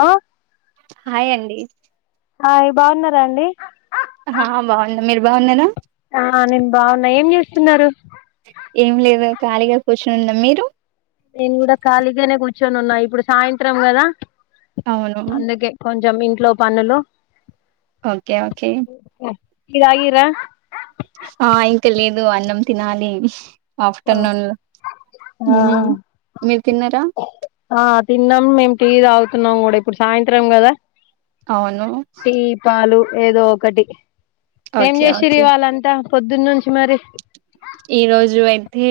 ఆ. హాయ్ అండి. హాయ్ బాగున్నారా అండి. ఆ బాగున్నా మీరు బాగున్నార. ఆ నేను బాగున్నా ఏం చేస్తున్నారు. ఏం లేదు ఖాళీగా కూర్చొని ఉన్నాం మీరు. నేను కూడా కాలీగనే కుర్చ్. ర్చోనున్న ఇప్పుడు సాయంత్రం గదా. అవును అందుకే కొం. జామ్ ఇంట్లో పనులు. Okay okay. టీ తాగిర్రా. ఆ ఇంకా లేదు అన్నం తినాలీ. ఆ మ్మ్ మీరు తిన్నారా ఆ తిన్నాం మేం టీ తాగుత్. న్నాం గూడా ఇప్పుడు సాయంత్రం గదా. అవును. ఏదో ఒకటి. ఏం ఓకే జేషిర్రు ఓకే ఇవాళ్ళంతా. పొద్దునుంచి మరి. ఈ రోజు ఐతే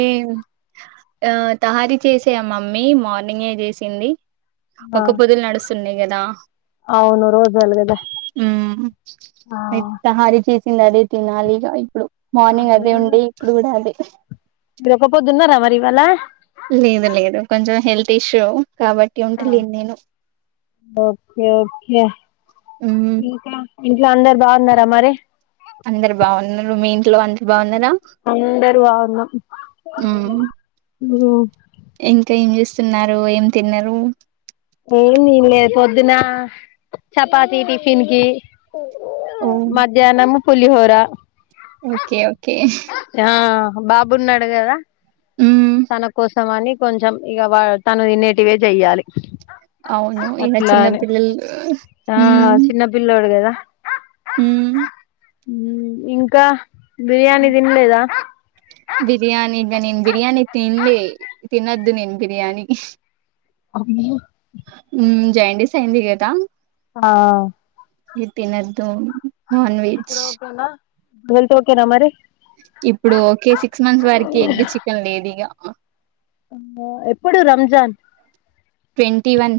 ఆ తహారీ చేసేయ మమ్మీ మార్నింగే జేసింది. ఆ ఒక్క పొద్దులు నడుస్తూ. తున్నీ గదా. అవును రోజూ అలగదా ఆ. తింనదే తినాలి ఇగ ఇప్పుడు ఆహా మార్నింగ్ అదే మీరున్న ఉండి. చూడాలి. రివ్వాళ. లేదు లేదు కొంచెం హెల్త్ ఇష్యూ. కాబట్టి ఉంటలేను నేను ఓకే ఓకే మ్మ్ ఇంకా. ఇంట్లో అందరు బావున్నారా మరి. అందరు బావున్నరు మీ ఇంట్లో అందరు బాన్ అందరు బావున్నా మి మ ఇంక ఏం చేస్సున్నారు ఏం తిన్నరు. ఏం దిన్ లే పొద్దునా, చపాతి టిఫిన్ కి ఓ మధ్యాన్నము. పులిహోరా ఓకే ఒ ఆ బాబున్నాడు కదా. మ్మ్ తనకొస్ సం అని కొంచెం ఇగ వా తను తినేటివే జెయ్యాలి. అవును ఇన చిన్న పిల్లల్ల్ లు ఆ హు చిన్న పిల్లోడు కదా హుం ఇంకా బిర్యానీ తిన్లేదా బిర్యాని ఇగ నేను బిర్యానీ తిన్లే, తిన్నద్దు నేన్ బిర్యానీ అ మ్మ్ ఉ జెండి‌స్ అయింది కద. ఆ ఇ తినద్దు. నాన్ వెజ్జ్ వెళ్తే ఓకేనా మరి ఇప్పుడు ఓకే సిక్స్ మంస్స్ వరకి ఎగ్గ్, చికెన్ లేదు ఇగ అం వ ఎప్పుడు రంజాన్. ట్వంటీ వన్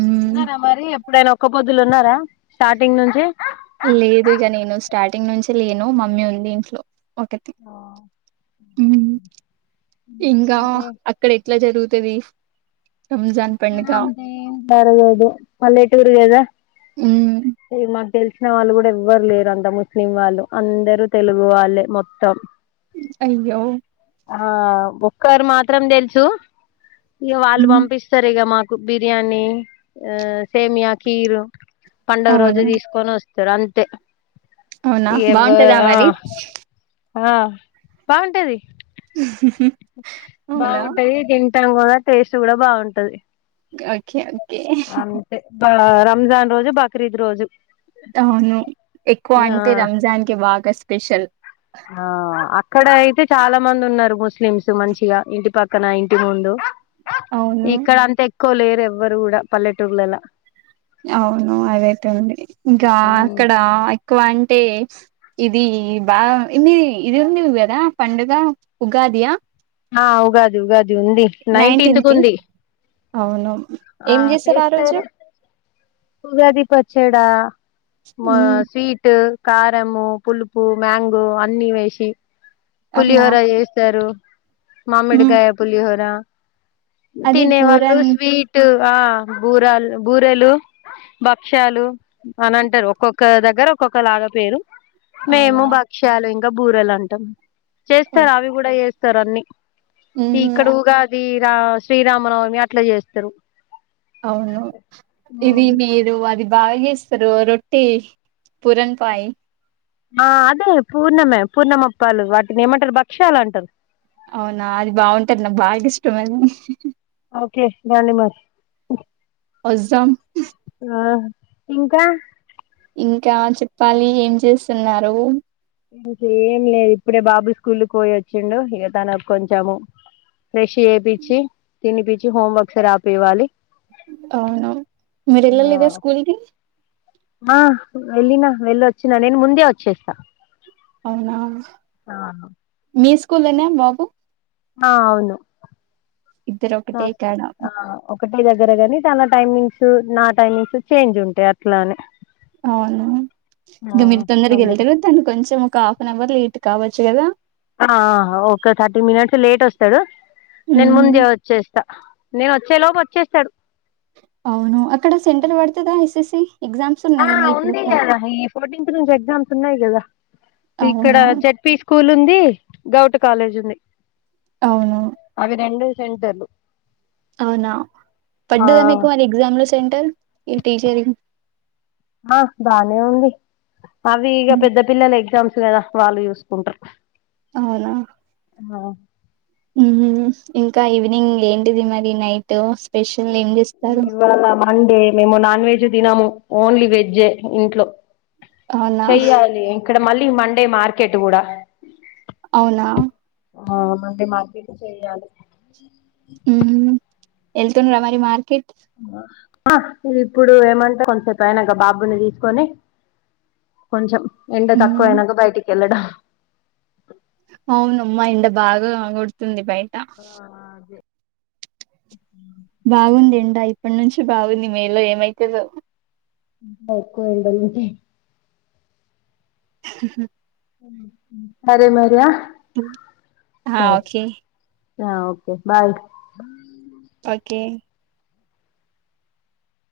మ్మ్ ఉన్నర మరి ఎ ప్పుడైన ఒక్క పొద్దులు ఉన్నారా స్టార్టింగ్ నుంచి లేదు ఇగ నేను స్టార్టింగ్ నుంచే లేను మమ్మీ ఉంది ఇంట్లో ఒకటి, హ్మ్ం ఇంకా అక్కడ ఎట్ల జరు తిది ఉహ అంతేం జరగదు పల్లెటూరు గదా. ఉమ్ మాకు తెలిసిన వాళ్ళు కూడా ఎవ్వరు లేరు అంత ముస్లిం వాళ్ళు అందరు తెలుగు వాళ్ళే మొత్తం అయ్యో ఆ ఒక్కరు మాత్రం థెల్సు, ఇక వాళ్ళు హ్మ్. పంపిసస్సరు ఇగ మాకు బిర్యానీ, ఆ సేమియా కీరు పండగ రోజు అవును దిస్ కొనొస్ తరంతే అవునా బాగుంటదా మరి ఆ బాగుంటేది అవునా బాగుంటది తిం టంగద టేస్ట్ కూడా బాగుంటది ఓకే ఓకే అంతే బా ఆ రంజాన్ రోజు బక్రీద్ రోజు అవును ఎక్కువ అంటే ఆ రంజాన్ కి బాగా స్పెషల్ ఆ అక్కడ అయితే చాలా మంది ఉన్నారు ము స్లిమ్స్ మంచిగా ఇంటి పక్కన, ఇంటి ముందు అవును ఇక్కడ అంతె క్కువలేరెవరు కూడా పల్లెటూర్లలా అవును అదైతే ఉంది ఇంకా అక్కడ ఎ క్కువ అంటే ఇది బాగా ఇన్ని ఇది ఉందివి కదా పండుగ ఉగాదియా ఆ ఉగాది ఉగాది ఇది ఉంది నైన్టీన్త్ కు ఉంది అవును ఆ ఏం చేశారు ఆ రోజు చేస్తారు ఉగాది పచ్చడా మా హ్మ్. స్వీట్ కారము పులుపు మ్యాంగో అన్నీ వేశి అవునా పులిహోర ఎస్తారు హ్మ్. మామిడిగాయ పులిహోర అది తినేవాళ్ళు పూరన్ స్వీట్ ఆ బూరలు, బూరెలు, భక్ష్యాలు అని అంటారు ఒక్కొక్క దగ్గర ఒక్కొక్క లాగా పేరు మేము అవునా భక్ష్యాలు ఇం కా బూరలు అంటాం చేస్తారు అవి కూడా చేస్త స్తారాన్ని ఈ ఉహు ఇక్కడ ఊగాది రా శ్రీరామనవమి అట్లా చేస్తారు. అవును ఇది మీరు అది బాగా యేస్తరు రొట్టి పూరన్ పయి ఆ అదే పూర్ణమే పూర్ణమప్పాలు వాటిని ఏమంటారు భక్ష్యలు అంటారు అవునా అది బాగుంటది నాకు బాగా ఇష్టం అది ఓకే దండి మరి వస్తాం ఆ ఇంకా ఇంకా చెప్పాలి ఏం చేస్తున్నారు ఇక ఏం లేదు ఇప్పుడే బాబు స్కూల్ పోయి వచ్చిండు ఇక తనకు కొంచెము ఫ్రెష్ చేపిచ్చి తినిపిచ్చి హోమ్ వర్క్స్ రాపివాలి అవును మీరు వెళ్ళలేదా స్కూల్ కి ఆ వెళ్ళిన వెళ్ళ వచ్చినా నేను ముందే వచ్చేస్తా అవునా ఆ మీస్ స్కూల్ నే బాబు ఆ అవును ఇద్దరు ఒక్కటే కాడ ఒక్కటే దగ్గర కానీ తన టైమింగ్స్ నా టైమింగ్స్ చేంజ్ ఉంటాయి అట్లాని అవును ఇంక మీరు తొందరకి అందుకు వెళ్తారు తను కొంచెం ఒక హఫనోవర్ లేట్ కావచ్చుకదా ఆ హ ఓక థర్టీ మినిట్స్ లేట్ వస్తాడు నేను ఉహు ముందే వచ్చేస్తా నేను వచ్చే లోపు వచ్చేస్తాడు అవును అక్కడ సెంటర్ పడతాదా ఎస్ ఎస్ సి ఆ ఉంది కదా ఈ ఫోర్టీన్త్ నుంచి ఎగ్జామ్స్ ఉన్నాయి ఇలా ఇక్కడ అవును జడ్పి స్కూల్ ఉం ఇ గౌటు కాలేజ్ ఉంది అవును సెంటర్ లు అవునా పడ్డదా మీకు మరి ఎగ్జామ్ లో సెంటర్ ఈ టీచరింగ్ ఆ బానే ఉంది అవి ఇగ పెద్ద పిల్లలై ఎగ్జామ్స్ కదా వాళ్ళు చూసుకుంట్రర్ అవునా ఆ ఉ ఇంకా ఈవినింగ్ ఏంటిది మరి నైటు ఇవాలా అంటే మేము నాన్ వెజ్ తినము ఓన్లీ వెజ్జే ఇంట్లో అవునా చెయ్యాలి ఇక్కడ మళ్ ఈ మండే మార్కెట్ కూడా అవునా ఆ మళ్ళీ మార్కెట్ చెయ్యాలి ఊ వెళ్తున్నారా మరి మార్కెట్ ఆ ఇది ఇప్పుడు ఏమంటే కొంచెం సేపు అయినంక బాబుని తీసుకొని కొంచెం ఎండ తక్కువ ఉమ్ అయినంక బయటికి ఎల్లాడా అవును అమ్మా ఎండ బాగా కొడుతుంది బయట డ బాగుంది ఎండ ఇప్పటి నుంచి బాగుంది మే లో ఏమైతదో ఇంకా ఎక్కువ ఎండలు ఉంటాయి సరే మరి ఆ హ ఓకే హ ఓకే బాయ్ ఓకే